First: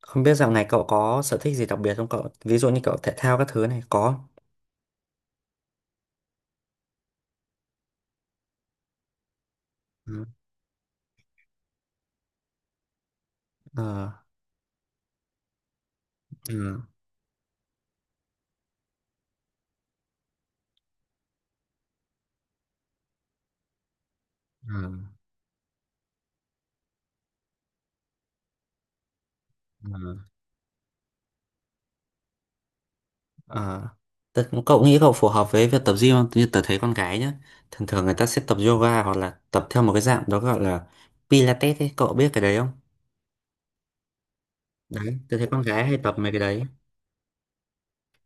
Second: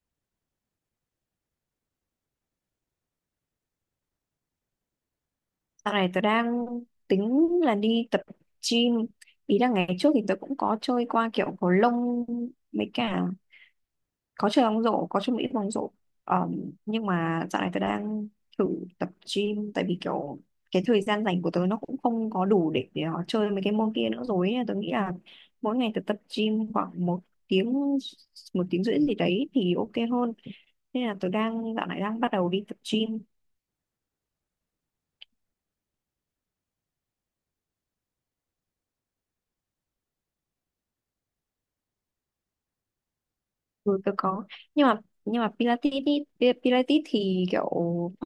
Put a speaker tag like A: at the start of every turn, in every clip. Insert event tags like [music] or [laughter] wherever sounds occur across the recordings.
A: Không biết dạo này cậu có sở thích gì đặc biệt không cậu? Ví dụ như cậu thể thao các thứ này có.
B: Dạo này tớ đang tính là đi tập gym. Ý là ngày trước thì
A: Ừ.
B: tớ cũng có chơi qua kiểu cầu lông mấy cả
A: Ờ.
B: có chơi bóng rổ, có chơi một ít bóng rổ. Ờm,
A: Ừ.
B: nhưng mà dạo này tớ đang thử tập gym, tại vì kiểu cái thời gian rảnh của tớ nó cũng không có đủ để nó chơi mấy cái môn kia nữa rồi ấy. Tớ nghĩ
A: Ừ.
B: là mỗi ngày tớ tập gym khoảng tiếng một tiếng rưỡi gì đấy thì ok
A: Ừ.
B: hơn. Nên là tớ đang dạo này đang bắt đầu đi tập gym.
A: Ờ. Cậu nghĩ cậu phù hợp với việc tập gym không? Như tớ thấy con gái nhá. Thường thường người ta sẽ tập yoga hoặc là tập theo một cái dạng đó gọi là Pilates ấy. Cậu biết cái đấy không?
B: Ừ, tôi có, nhưng mà
A: Đấy, tớ
B: nhưng
A: thấy
B: mà
A: con gái
B: Pilates,
A: hay tập mấy cái đấy.
B: Pilates thì kiểu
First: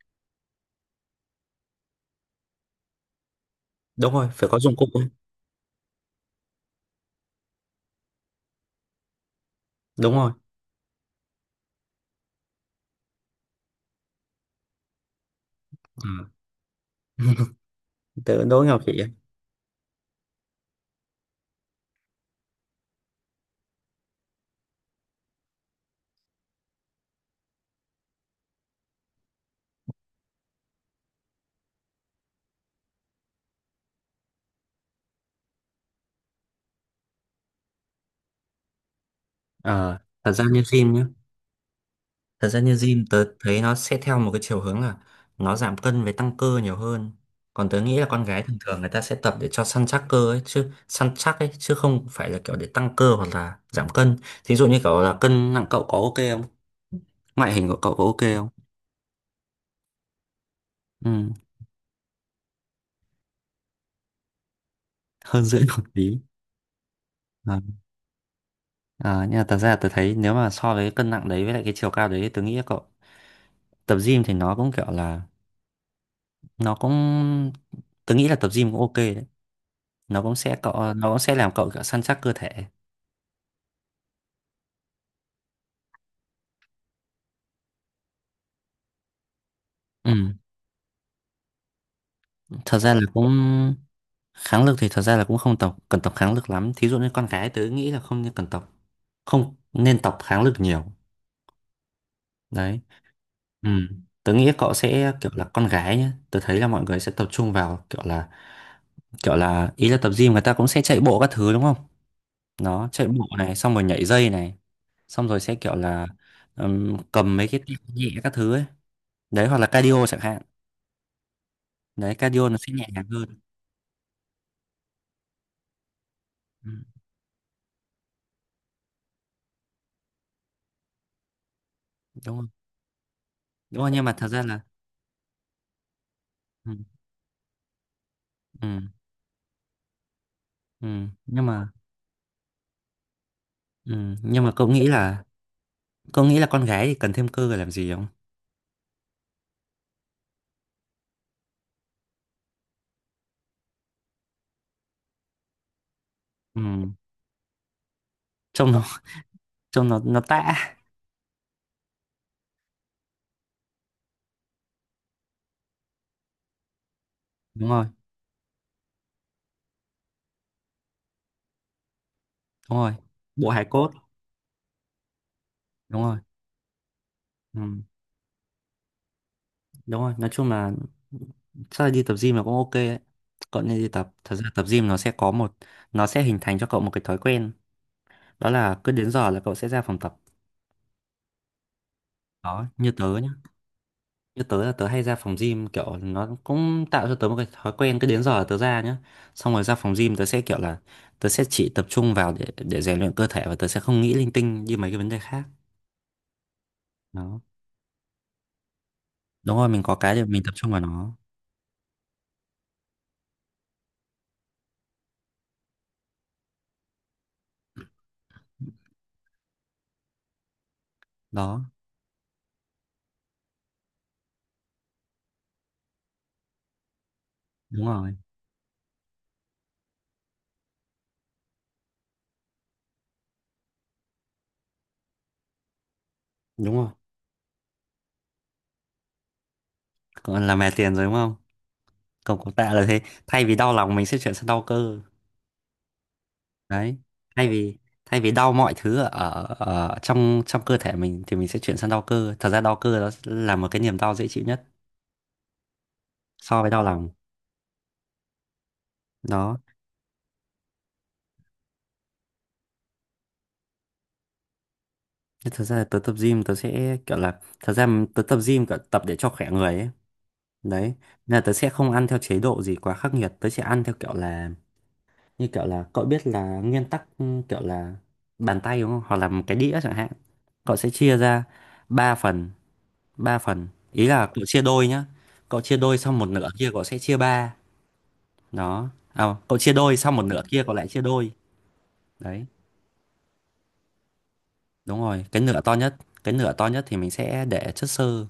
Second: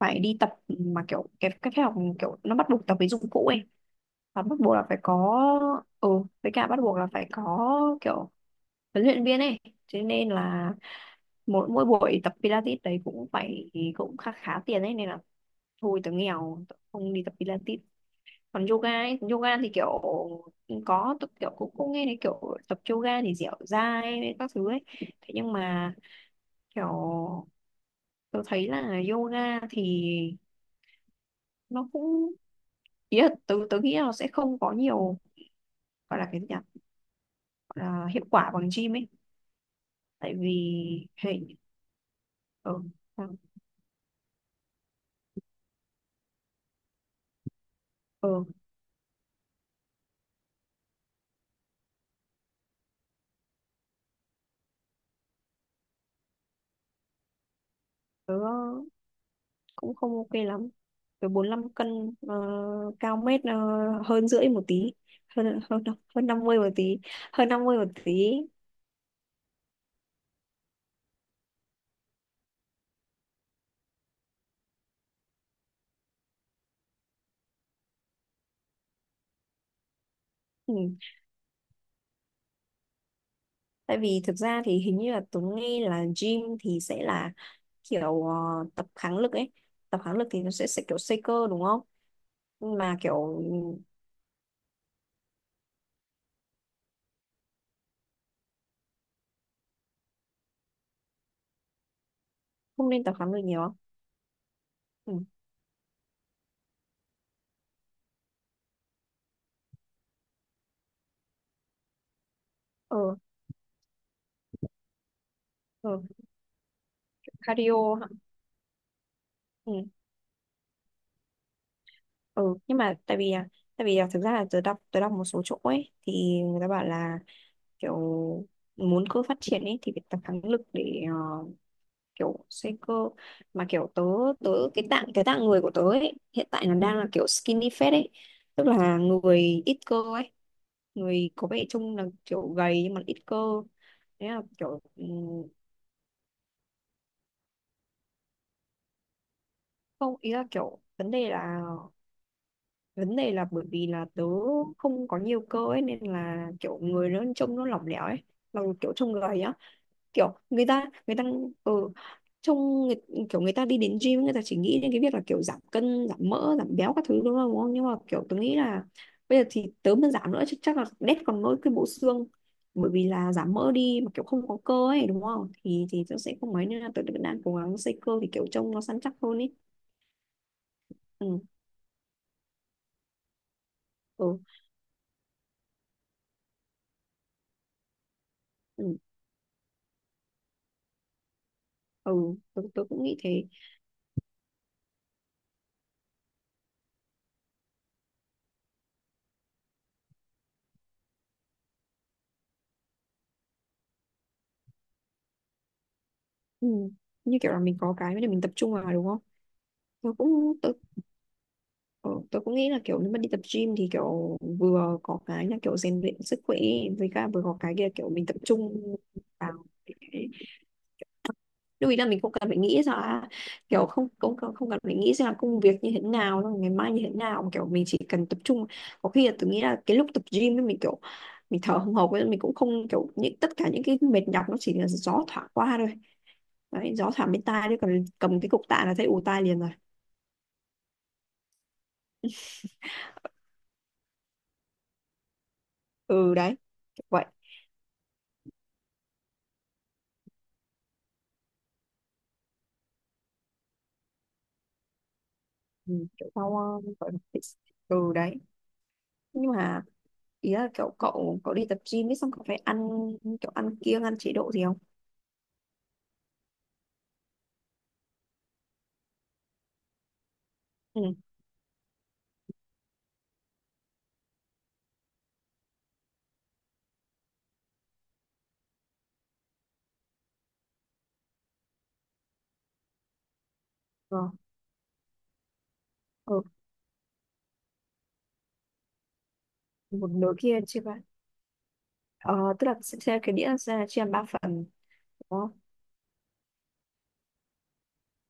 B: phải đi tập mà kiểu cái phòng kiểu nó bắt buộc tập với dụng cụ ấy,
A: Đúng rồi,
B: và
A: phải có
B: bắt buộc
A: dụng
B: là
A: cụ
B: phải
A: ấy.
B: có, ừ với cả bắt buộc là phải có kiểu huấn luyện viên ấy, thế
A: Đúng
B: nên
A: rồi.
B: là mỗi mỗi buổi tập Pilates đấy cũng phải cũng khá khá tiền ấy, nên là thôi
A: Ừ.
B: tớ nghèo tớ không đi tập
A: [laughs]
B: Pilates.
A: Tớ đố
B: Còn
A: Ngọc
B: yoga
A: chị ấy.
B: ấy, yoga thì kiểu có tôi kiểu cũng cũng nghe thấy kiểu tập yoga thì dẻo dai các thứ ấy, thế nhưng mà kiểu tớ thấy là yoga thì nó cũng, ý là tớ tớ nghĩ là nó sẽ không có nhiều, gọi là cái gì nhỉ, gọi là hiệu quả bằng gym ấy,
A: Ờ. Thật
B: tại
A: ra
B: vì
A: như gym nhá.
B: hệ
A: Thật ra
B: ờ
A: như gym tớ
B: ờ
A: thấy nó sẽ theo một cái chiều hướng là nó giảm cân với tăng cơ nhiều hơn. Còn tớ nghĩ là con gái
B: ờ,
A: thường thường người ta sẽ tập để cho săn chắc cơ ấy, chứ săn chắc ấy chứ không phải là kiểu để tăng cơ hoặc là giảm cân. Thí dụ như kiểu là cân nặng cậu có ok không? Ngoại hình của cậu có ok
B: tớ
A: không?
B: cũng không ok lắm. Tớ
A: Ừ,
B: 45 cân, cao mét, hơn rưỡi một tí,
A: hơn rưỡi
B: hơn
A: một
B: hơn
A: tí.
B: hơn 50 một tí, hơn
A: Ờ,
B: 50 một tí.
A: ờ, nhưng mà thật ra tôi thấy nếu mà so với cái cân nặng đấy với lại cái chiều cao đấy tôi nghĩ là cậu tập gym thì nó cũng kiểu là nó cũng tôi nghĩ là tập gym cũng ok đấy. Nó cũng sẽ cậu
B: Ừ,
A: nó cũng sẽ làm cậu kiểu săn chắc cơ thể.
B: tại vì thực ra thì hình như là Tuấn nghe là gym thì sẽ là kiểu tập kháng lực ấy, tập kháng lực
A: Ừ,
B: thì nó sẽ kiểu xây cơ đúng không.
A: thật
B: Nhưng
A: ra
B: mà
A: là cũng
B: kiểu ừ,
A: kháng lực thì thật ra là cũng không tộc cần tập kháng lực lắm, thí dụ như con gái tớ nghĩ là không nên cần tập, không nên tập kháng lực nhiều. Đấy.
B: không nên tập kháng lực
A: Ừ.
B: nhiều.
A: Tớ nghĩ cậu sẽ
B: Ừ.
A: kiểu là con gái nhá, tớ thấy là mọi người sẽ tập trung vào kiểu là ý là tập gym người ta cũng sẽ chạy bộ các thứ đúng không, nó chạy
B: ờ
A: bộ này xong rồi nhảy dây này xong rồi sẽ kiểu
B: ừ.
A: là, cầm mấy cái tạ
B: Cardio
A: nhẹ
B: hả?
A: các thứ ấy. Đấy, hoặc là
B: Ừ.
A: cardio chẳng hạn. Đấy, cardio
B: Ừ.
A: nó sẽ
B: Nhưng
A: nhẹ
B: mà
A: nhàng
B: tại vì
A: hơn.
B: tại vì à, thực ra là tớ đọc một số chỗ ấy thì người ta
A: Ừ,
B: bảo là kiểu muốn cơ phát triển ấy thì phải tập kháng lực để
A: đúng
B: kiểu
A: rồi.
B: xây cơ. Mà
A: Đúng rồi,
B: kiểu tớ,
A: nhưng mà thật ra là
B: cái tạng người của tớ ấy hiện tại
A: ừ,
B: nó đang là kiểu skinny fat ấy, tức
A: ừ,
B: là người ít cơ ấy,
A: ừ,
B: người
A: nhưng
B: có vẻ
A: mà
B: trông là kiểu gầy nhưng mà ít cơ,
A: ừ,
B: thế là
A: nhưng mà cậu
B: kiểu
A: nghĩ là cậu nghĩ là con gái thì cần thêm cơ để làm gì không?
B: không, ý là kiểu vấn đề là, bởi vì là tớ không có nhiều cơ ấy nên là kiểu
A: Ừ,
B: người nó trông nó lỏng lẻo ấy, mà
A: trông nó
B: kiểu trông gầy á,
A: trông nó nó
B: kiểu người
A: tã.
B: ta người ta ở trong người, kiểu người ta đi đến gym người ta chỉ nghĩ đến cái việc là kiểu giảm cân giảm mỡ giảm béo các thứ đúng không, đúng
A: Đúng
B: không? Nhưng
A: rồi.
B: mà kiểu tôi nghĩ là bây giờ thì tớ mà giảm nữa chắc là đét còn nỗi cái bộ xương,
A: Đúng
B: bởi
A: rồi,
B: vì là
A: bộ
B: giảm
A: hài
B: mỡ
A: cốt.
B: đi mà kiểu không có cơ ấy đúng không thì
A: Đúng rồi.
B: tớ sẽ không mấy, nên là tớ vẫn đang cố gắng
A: Ừ,
B: xây cơ thì kiểu trông nó săn chắc hơn ấy.
A: đúng rồi, nói chung là
B: Ừ,
A: chắc là đi tập gym là cũng ok đấy. Cậu nên đi tập, thật
B: ừ,
A: ra tập gym nó sẽ có một, nó sẽ hình thành cho cậu một cái thói quen, đó là cứ
B: ừ,
A: đến giờ là cậu sẽ ra phòng tập.
B: ừ. Tớ,
A: Đó,
B: tớ
A: như
B: cũng
A: tớ
B: nghĩ
A: nhá,
B: thế.
A: như tớ là tớ hay ra phòng gym kiểu nó cũng tạo cho tớ một cái thói quen cứ đến giờ là tớ ra nhá, xong rồi ra phòng gym tớ sẽ kiểu là tớ sẽ chỉ tập trung vào để rèn luyện cơ thể và tớ sẽ không nghĩ linh tinh như mấy cái vấn đề khác.
B: Ừ. Như
A: Đó,
B: kiểu là mình có cái để mình tập trung vào đúng không.
A: đúng rồi, mình có
B: Tớ
A: cái để mình tập
B: cũng,
A: trung vào nó.
B: ờ, tôi cũng nghĩ là kiểu nếu mà đi tập gym thì kiểu vừa có cái là kiểu rèn luyện sức khỏe, với cả vừa có cái kia kiểu mình tập trung vào cái-
A: Đó,
B: lưu ý là mình không cần phải nghĩ ra là kiểu không không không không cần phải nghĩ ra là công việc như thế nào xong ngày mai như thế nào mà kiểu mình
A: đúng
B: chỉ
A: rồi.
B: cần tập trung. Có khi là tôi nghĩ là cái lúc tập gym ấy mình kiểu mình thở hồng hộc ấy, mình cũng không kiểu, những tất cả những cái mệt nhọc nó chỉ là gió thoảng qua thôi,
A: Đúng rồi,
B: đấy gió thoảng bên tai, đấy còn cầm cái cục tạ là thấy ù tai liền rồi.
A: còn là mè tiền rồi đúng không, còn cổ tạ là thế, thay vì đau lòng mình sẽ chuyển sang đau cơ.
B: Ừ đấy,
A: Đấy,
B: kiểu vậy.
A: thay vì, thay vì đau mọi thứ ở, ở trong, cơ thể mình thì mình sẽ chuyển sang đau cơ, thật ra đau cơ đó là một cái niềm đau dễ chịu nhất
B: Ừ, kiểu sau
A: so với đau lòng.
B: gọi là bị- ừ đấy. Nhưng
A: Đó,
B: mà ý là kiểu cậu cậu đi tập gym ấy xong cậu phải ăn kiểu ăn kiêng ăn chế độ gì không.
A: thế thật ra là tớ tập gym tớ sẽ kiểu là, thật ra tớ tập gym kiểu tập để cho khỏe người ấy. Đấy,
B: Ừ.
A: nên là tớ sẽ không ăn theo chế độ gì quá khắc nghiệt. Tớ sẽ ăn theo kiểu là, như kiểu là cậu biết là nguyên tắc ừ, kiểu là bàn tay đúng không? Hoặc là một cái đĩa chẳng hạn. Cậu sẽ chia ra 3 phần, 3 phần. Ý
B: ờ
A: là cậu chia đôi nhá, cậu chia đôi xong một
B: ừ,
A: nửa kia cậu sẽ chia ba. Đó, à cậu chia đôi
B: một
A: xong một
B: nửa
A: nửa
B: kia
A: kia cậu
B: chia
A: lại
B: ba.
A: chia đôi. Đấy,
B: Ờ, tức là sẽ cái đĩa sẽ chia làm ba phần
A: đúng rồi.
B: đúng
A: Cái
B: không.
A: nửa to nhất, cái nửa to nhất thì mình sẽ để chất xơ.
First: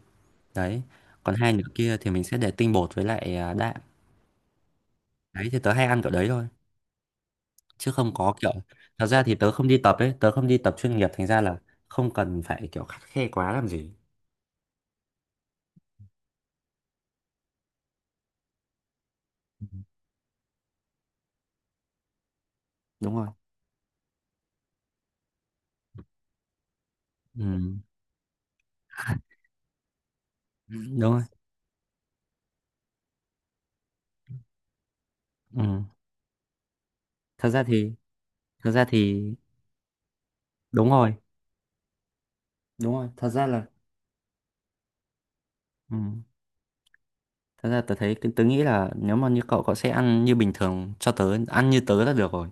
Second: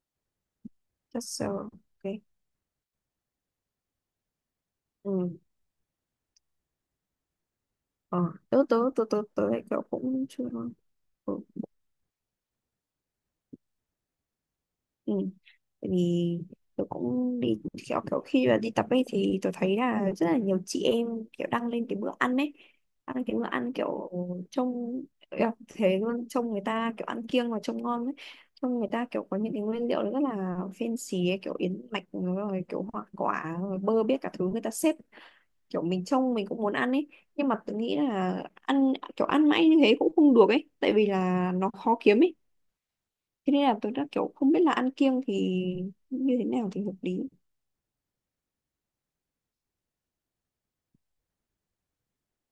A: Đấy, còn
B: Just
A: hai nửa
B: so,
A: kia thì
B: ok.
A: mình sẽ để tinh bột với lại đạm.
B: Ừ.
A: Đấy thì tớ hay ăn kiểu đấy thôi, chứ không
B: Ờ,
A: có kiểu,
B: tớ tớ tớ
A: thật ra
B: tớ
A: thì
B: tớ
A: tớ
B: lại
A: không đi
B: kiểu
A: tập ấy,
B: cũng
A: tớ
B: chưa.
A: không đi tập chuyên nghiệp thành ra
B: Ừ.
A: là không cần phải kiểu khắt khe quá làm gì.
B: Ừ. Tại vì tôi cũng đi kiểu, khi mà đi tập ấy thì tôi thấy là rất là nhiều chị em kiểu đăng lên cái bữa ăn ấy,
A: Đúng
B: đăng lên
A: rồi.
B: cái bữa ăn kiểu trông, kiểu thế luôn, trông người ta kiểu ăn
A: Ừ.
B: kiêng và trông ngon ấy, trông người ta kiểu có
A: [laughs]
B: những cái nguyên liệu rất là
A: Đúng rồi.
B: fancy ấy, kiểu yến mạch rồi kiểu hoa quả rồi bơ biết cả thứ người ta xếp kiểu
A: Ừ.
B: mình trông mình cũng muốn ăn ấy. Nhưng
A: Thật
B: mà
A: ra
B: tôi
A: thì,
B: nghĩ là
A: thật ra
B: ăn
A: thì,
B: kiểu ăn mãi như thế cũng không được ấy,
A: đúng
B: tại vì
A: rồi,
B: là nó khó kiếm ấy.
A: đúng rồi, thật ra
B: Thế nên
A: là
B: là tôi đã kiểu không biết là ăn kiêng thì
A: ừ.
B: như thế nào thì hợp lý.
A: Thật ra tớ thấy, tớ nghĩ là nếu mà như cậu, cậu sẽ ăn như bình thường cho tớ, ăn như tớ là được rồi,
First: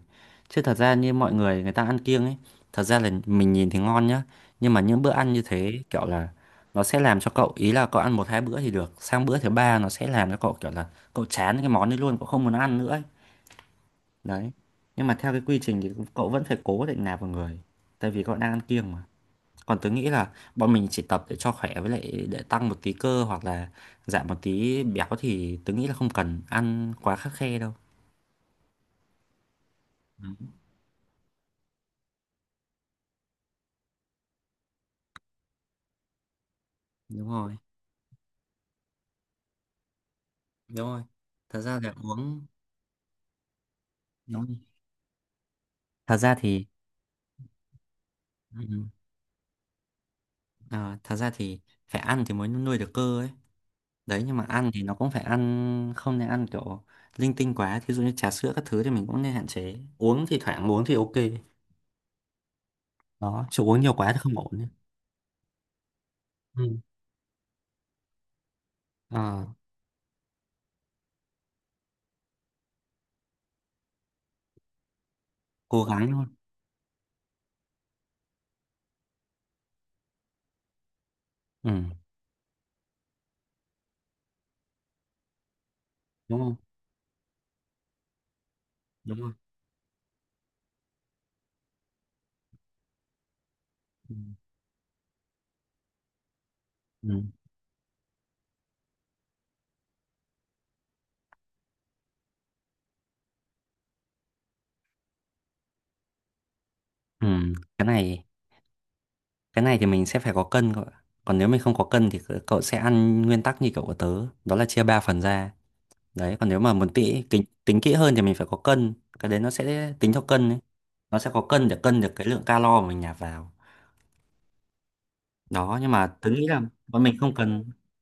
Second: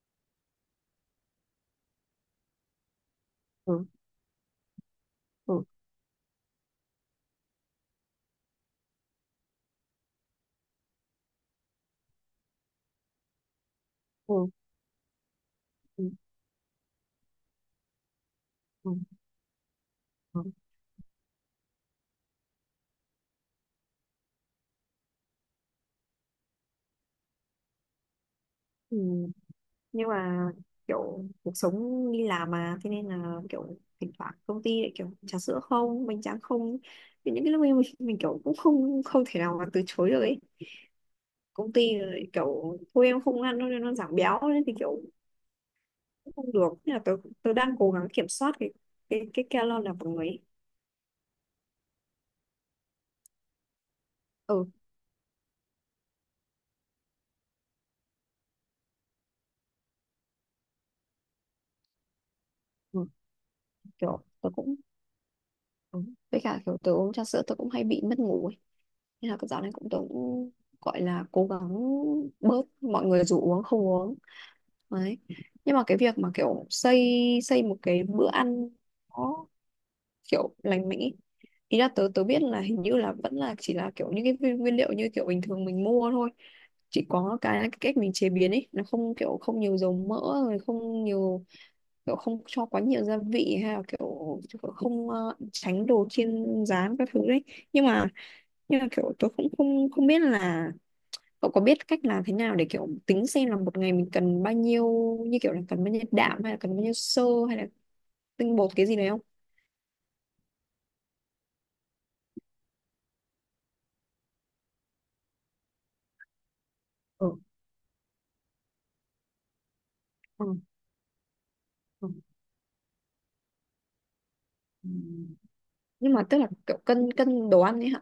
A: chứ thật ra như mọi người, người ta ăn kiêng ấy, thật ra là mình nhìn thì
B: Ừ,
A: ngon nhá, nhưng mà những bữa ăn như
B: ừ,
A: thế kiểu là nó sẽ làm cho cậu, ý là cậu ăn một hai bữa thì được, sang bữa thứ ba nó sẽ làm cho cậu kiểu là cậu chán cái món đấy luôn, cậu không muốn ăn nữa ấy. Đấy,
B: ừ,
A: nhưng mà theo cái quy trình thì
B: ừ,
A: cậu vẫn phải cố định nạp vào người, tại vì cậu đang ăn
B: ừ,
A: kiêng mà. Còn tớ nghĩ là
B: ừ.
A: bọn mình chỉ tập để cho khỏe với lại để tăng một tí cơ hoặc là giảm một tí béo thì tớ nghĩ là không cần ăn quá khắt khe đâu.
B: Ừ. Nhưng mà kiểu cuộc sống đi làm mà, thế nên là kiểu thỉnh thoảng công ty lại kiểu trà sữa không, bánh tráng không.
A: Đúng
B: Thì những cái
A: rồi.
B: lúc ấy mình kiểu cũng không, không thể nào mà từ chối được ấy.
A: Đúng rồi, thật
B: Công
A: ra là
B: ty lại
A: uống.
B: kiểu thôi em không ăn đâu nên nó giảm béo
A: Đúng rồi,
B: nên thì kiểu
A: thật
B: cũng
A: ra
B: không
A: thì
B: được. Thế là tôi đang cố gắng kiểm soát cái
A: ừ,
B: cái calo là của người ấy.
A: ờ, thật ra thì phải ăn thì mới nuôi được cơ ấy. Đấy, nhưng mà
B: Ừ,
A: ăn thì nó cũng phải ăn, không nên ăn kiểu linh tinh quá, thí dụ như trà sữa các thứ thì mình cũng nên hạn chế uống, thì thoảng uống thì ok.
B: ừ,
A: Đó, chứ uống nhiều quá thì
B: kiểu
A: không ổn
B: tôi
A: ấy.
B: cũng. Ừ. Với cả kiểu
A: Ừ.
B: tớ uống trà sữa tớ cũng hay bị mất ngủ ấy. Nên là
A: Ờ,
B: cái dạo này tớ cũng gọi là cố gắng bớt, mọi người rủ uống không uống. Đấy. Nhưng mà
A: cố
B: cái
A: gắng
B: việc
A: thôi.
B: mà kiểu xây xây một cái bữa ăn nó kiểu lành mạnh ý.
A: Ừ,
B: Ý là tớ tớ biết là hình như là vẫn là chỉ là kiểu những cái nguyên nguyên liệu như kiểu bình thường mình mua thôi.
A: đúng không?
B: Chỉ có cái, là cái cách mình chế biến ấy nó không
A: Đúng rồi.
B: kiểu không nhiều dầu mỡ, rồi không nhiều kiểu, không cho quá nhiều gia vị, hay là
A: Ừ.
B: kiểu, không tránh đồ chiên rán các thứ
A: Ừ.
B: đấy. Nhưng mà kiểu tôi cũng không, biết là cậu có biết cách làm thế nào để kiểu tính xem là một ngày mình cần bao nhiêu, như kiểu là cần bao nhiêu đạm hay là cần bao nhiêu xơ
A: Ừ,
B: hay là
A: cái này,
B: tinh bột cái gì đấy không.
A: cái này thì mình sẽ phải có cân cậu ạ. Còn nếu mình không có cân thì cậu, cậu sẽ ăn nguyên tắc như kiểu của tớ, đó là chia 3 phần ra. Đấy, còn nếu mà muốn tỉ
B: Ừ,
A: tính kỹ hơn thì mình phải có cân, cái đấy nó sẽ tính theo cân
B: ừ,
A: ấy. Nó sẽ có cân để cân
B: ừ.
A: được cái lượng calo mà mình nạp vào.
B: Ừ.
A: Đó, nhưng
B: Nhưng
A: mà
B: mà
A: tớ
B: tức
A: nghĩ
B: là
A: là
B: kiểu
A: bọn
B: cân
A: mình không
B: cân đồ
A: cần.
B: ăn ấy hả.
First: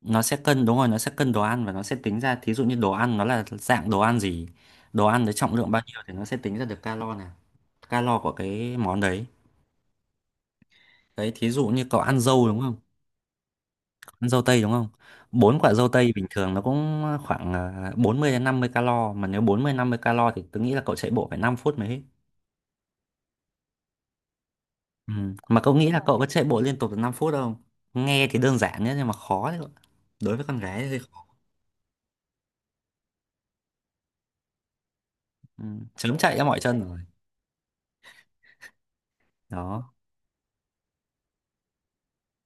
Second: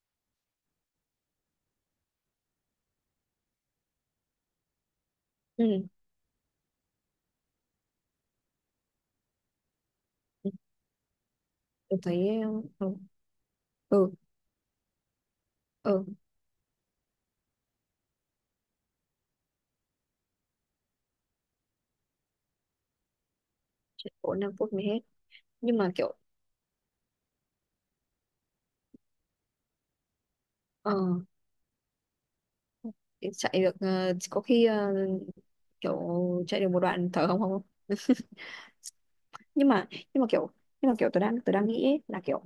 A: Nó sẽ cân đúng rồi, nó sẽ cân đồ ăn và nó sẽ tính ra, thí dụ như đồ ăn nó là dạng đồ ăn gì, đồ ăn với trọng lượng bao
B: Ừ,
A: nhiêu thì nó sẽ tính ra được calo này, calo của cái món đấy.
B: ừ,
A: Đấy, thí dụ như
B: tôi
A: cậu ăn
B: thấy.
A: dâu đúng không?
B: Ừ. Ừ.
A: Ăn dâu tây đúng không? Bốn quả dâu
B: Ừ,
A: tây bình thường nó cũng khoảng 40 đến 50 calo, mà nếu 40 50 calo thì tôi nghĩ là cậu chạy bộ phải 5 phút mới hết.
B: chỉ có 5 phút mới hết.
A: Ừ. Mà cậu
B: Nhưng mà
A: nghĩ là
B: kiểu
A: cậu có chạy bộ liên tục được 5 phút không? Nghe thì đơn giản nhé nhưng mà khó đấy. Cậu, đối với con gái thì
B: ờ
A: hơi khó.
B: chạy được có khi
A: Ừ.
B: kiểu
A: Chớm chạy ra mỏi
B: chạy được
A: chân
B: một
A: rồi.
B: đoạn thở hồng hộc. Nhưng mà
A: Đó.
B: nhưng mà kiểu nhưng mà kiểu tôi đang, nghĩ ấy, là kiểu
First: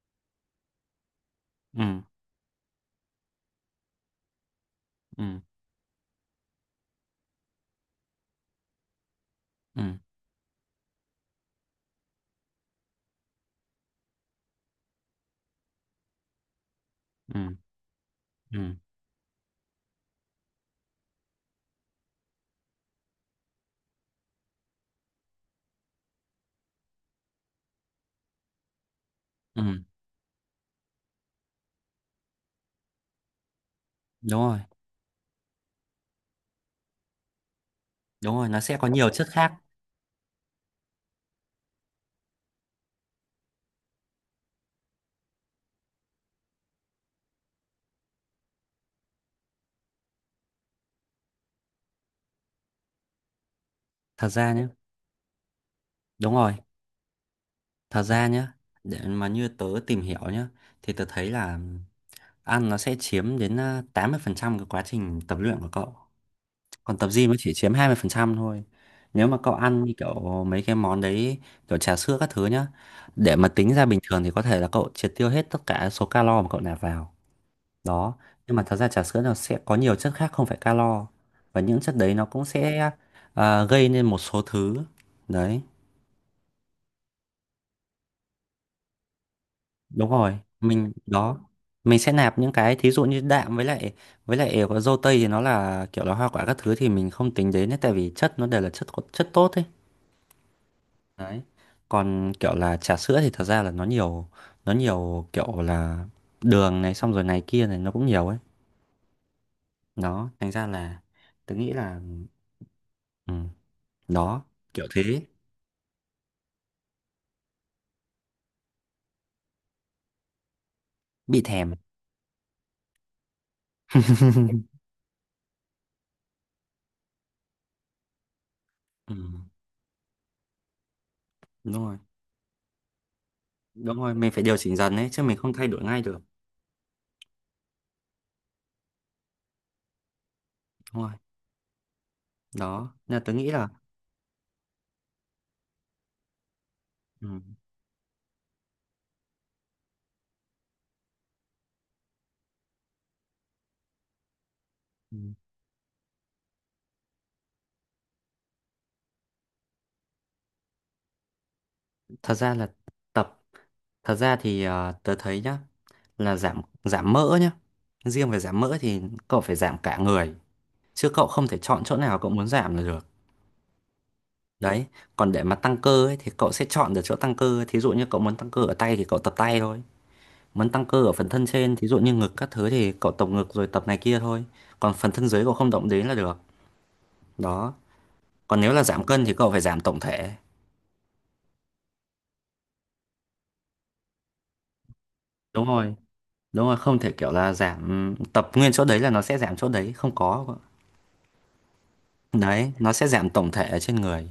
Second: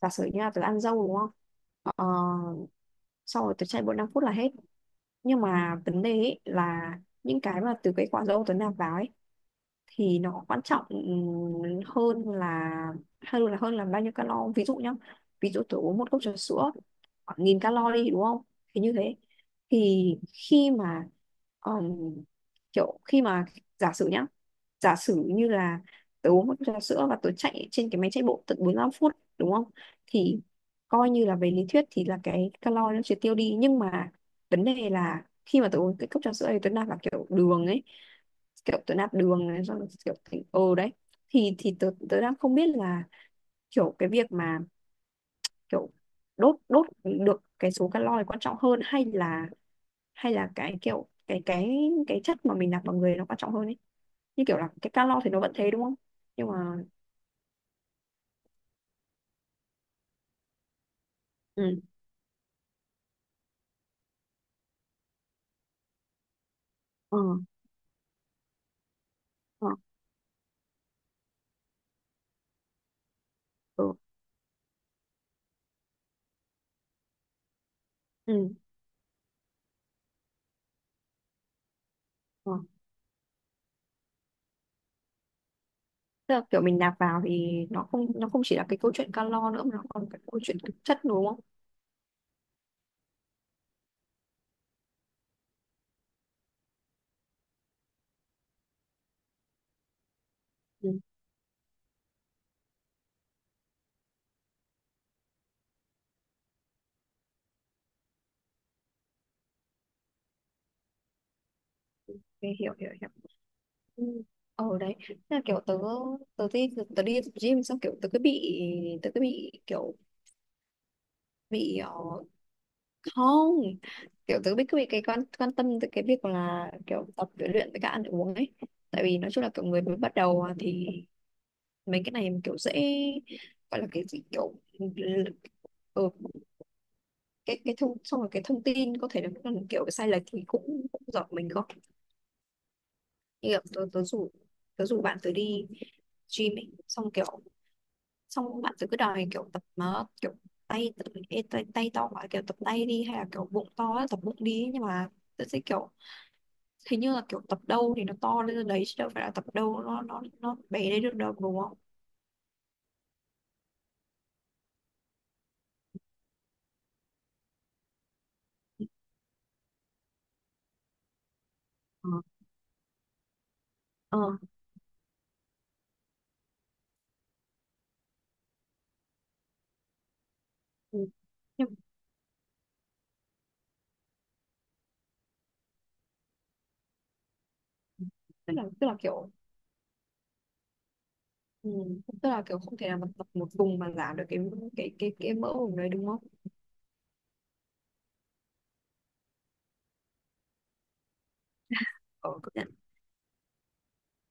B: giả sử như là tôi ăn dâu đúng không.
A: Ừ.
B: ờ, Sau rồi tôi chạy bộ 5 phút là hết.
A: Ừ.
B: Nhưng mà vấn đề ấy là những cái mà từ cái quả dâu tôi nạp vào ấy
A: Ừ.
B: thì nó quan trọng, hơn là hơn là bao nhiêu calo. Ví dụ nhá, ví dụ tôi uống một cốc trà sữa khoảng
A: Ừ.
B: 1.000 calo đi đúng không.
A: Ừ.
B: Thì như thế, thì khi mà ừm, kiểu khi mà giả sử nhá giả sử như là tớ uống một cốc trà sữa và tớ chạy trên cái máy chạy bộ tận 45 phút đúng
A: Ừ.
B: không. Thì coi như là về lý thuyết thì là cái calo nó chưa tiêu đi, nhưng mà
A: Đúng rồi.
B: vấn đề là khi mà tớ uống cái cốc trà sữa thì tớ nạp vào kiểu đường ấy,
A: Đúng rồi, nó sẽ
B: kiểu
A: có
B: tớ
A: nhiều
B: nạp
A: chất
B: đường
A: khác.
B: này xong rồi kiểu thành ừ đấy. Thì tớ, đang không biết là kiểu cái việc mà kiểu đốt đốt được cái số calo này quan trọng hơn, hay là cái kiểu cái chất mà mình nạp vào người nó quan trọng hơn ấy.
A: Thật
B: Như
A: ra
B: kiểu
A: nhé.
B: là cái calo thì nó vẫn thế đúng không.
A: Đúng
B: Nhưng
A: rồi.
B: mà
A: Thật ra nhé, để mà như tớ tìm hiểu nhé thì tớ thấy là
B: ừ
A: ăn nó sẽ chiếm đến 80% cái quá trình tập luyện của cậu. Còn tập
B: ờ
A: gym nó chỉ chiếm 20% thôi. Nếu mà cậu
B: ờ
A: ăn như kiểu mấy cái món đấy, kiểu trà sữa các thứ nhá, để mà tính ra
B: ừ,
A: bình thường thì có thể là cậu triệt tiêu hết tất cả số calo mà cậu nạp vào. Đó.
B: ừ.
A: Nhưng mà thật ra trà sữa nó sẽ có nhiều chất khác không phải calo. Và những chất đấy nó cũng
B: Ừ.
A: sẽ gây nên một số thứ. Đấy,
B: Tức là kiểu mình nạp vào thì nó không, chỉ là cái câu chuyện calo nữa mà nó còn
A: đúng
B: cái
A: rồi.
B: câu chuyện thực
A: Mình
B: chất đúng
A: đó,
B: không.
A: mình sẽ nạp những cái thí dụ như đạm với lại, với lại có dâu tây thì nó là kiểu là hoa quả các thứ thì mình không tính đến ấy, tại vì chất nó đều là chất, chất tốt ấy.
B: Ừ.
A: Đấy, còn kiểu là trà sữa thì thật ra là nó nhiều, nó nhiều kiểu là đường này xong rồi này kia này nó cũng nhiều ấy. Đó thành ra là tớ nghĩ là
B: Ok, hiểu hiểu hiểu.
A: ừ.
B: Ừ.
A: Đó,
B: Ờ
A: kiểu
B: đấy, thế
A: thế.
B: là kiểu tớ tớ đi tớ đi tập gym xong kiểu tớ cứ bị, tớ cứ bị kiểu
A: Bị thèm.
B: bị ờ, không kiểu tớ
A: [laughs]
B: bị cứ bị cái quan quan tâm tới cái việc là kiểu tập với luyện với cả ăn uống ấy, tại
A: Ừ,
B: vì nói chung là kiểu người mới bắt đầu thì
A: đúng rồi.
B: mấy cái này kiểu dễ, gọi là
A: Đúng
B: cái
A: rồi,
B: gì
A: mình phải
B: kiểu,
A: điều chỉnh dần ấy chứ mình không thay đổi ngay
B: ừ,
A: được.
B: cái thông, xong rồi cái thông tin có thể là còn kiểu sai lệch thì cũng
A: Đúng
B: cũng
A: rồi.
B: giọt mình không.
A: Đó nên là tớ
B: Như
A: nghĩ
B: kiểu
A: là
B: tớ tớ rủ bạn tớ đi gym ấy xong
A: ừ.
B: kiểu xong bạn tôi cứ đòi kiểu tập nó kiểu tay to quá kiểu tập tay đi, hay là kiểu bụng to á, tập bụng đi. Nhưng mà
A: Ừ.
B: tôi sẽ kiểu hình như là kiểu tập đâu thì nó to lên đấy chứ đâu phải là tập đâu nó bé đấy được đâu đúng không.
A: Thật ra là tập, thật ra thì ờ, tớ thấy nhá, là giảm, giảm mỡ nhá, riêng về giảm mỡ thì cậu phải giảm cả người chứ cậu không thể chọn chỗ nào
B: Ờ,
A: cậu muốn giảm là được.
B: ờ.
A: Đấy, còn để mà tăng cơ ấy thì cậu sẽ chọn được chỗ tăng cơ, thí dụ như cậu muốn tăng cơ ở tay thì cậu tập tay thôi, muốn tăng
B: Ừ.
A: cơ ở phần thân
B: Nhưng
A: trên thí dụ như ngực các thứ thì cậu tập ngực rồi tập này kia thôi, còn phần thân dưới cậu không động đến là được. Đó, còn nếu là
B: tức là
A: giảm cân
B: kiểu
A: thì cậu phải giảm tổng thể.
B: ừ, tức là kiểu không thể nào mà tập một vùng mà giảm được cái cái mỡ
A: Đúng
B: vùng đấy
A: rồi,
B: đúng không.
A: đúng rồi, không thể kiểu là giảm, tập nguyên chỗ đấy là nó sẽ giảm chỗ đấy, không có.
B: Ờ, công nhận.
A: Đấy, nó sẽ giảm tổng thể ở trên người.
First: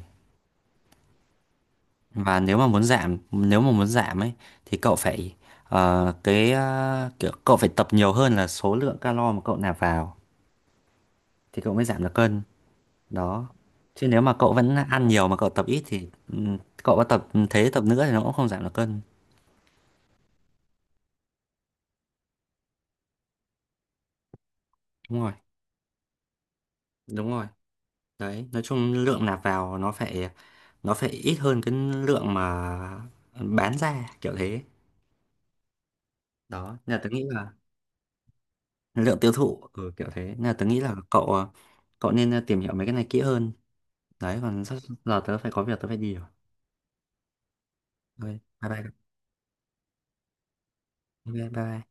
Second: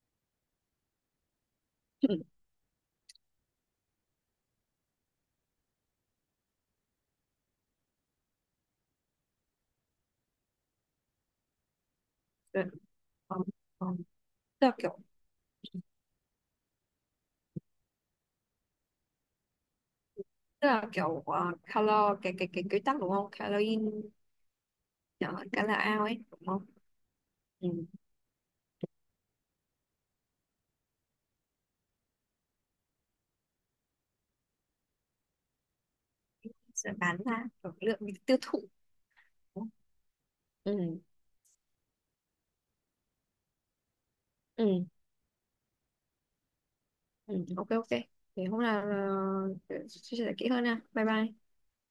A: Và nếu mà muốn giảm, nếu mà muốn giảm ấy thì cậu phải ờ, cái ờ, kiểu cậu phải tập nhiều hơn là số lượng calo mà cậu nạp vào thì cậu mới giảm được cân.
B: Ờ, ờ,
A: Đó.
B: ờ.
A: Chứ nếu mà cậu
B: Tức là
A: vẫn
B: kiểu
A: ăn nhiều mà cậu tập ít thì ừ, cậu có tập ừ, thế tập nữa thì nó cũng không giảm được cân.
B: calor cái quy tắc đúng không, calorie
A: Đúng rồi,
B: calo out ấy đúng không.
A: đúng rồi.
B: Ừ.
A: Đấy, nói chung lượng nạp vào nó phải, nó phải ít hơn cái lượng mà bán ra kiểu thế. Đó,
B: Sẽ
A: nên là tớ
B: bán
A: nghĩ
B: ra
A: là
B: ở lượng tiêu thụ.
A: lượng tiêu thụ ừ, kiểu thế, nên là tớ nghĩ là
B: Ừ.
A: cậu à, cậu nên tìm hiểu mấy cái này kỹ hơn. Đấy, còn sắp
B: Ừ.
A: giờ tớ phải có việc, tớ phải đi rồi.
B: Ừ. Ok ok,
A: Ok, bye
B: thì hôm nào
A: bye.
B: chia sẻ kỹ hơn nha. Bye
A: Ok,
B: bye.
A: bye bye.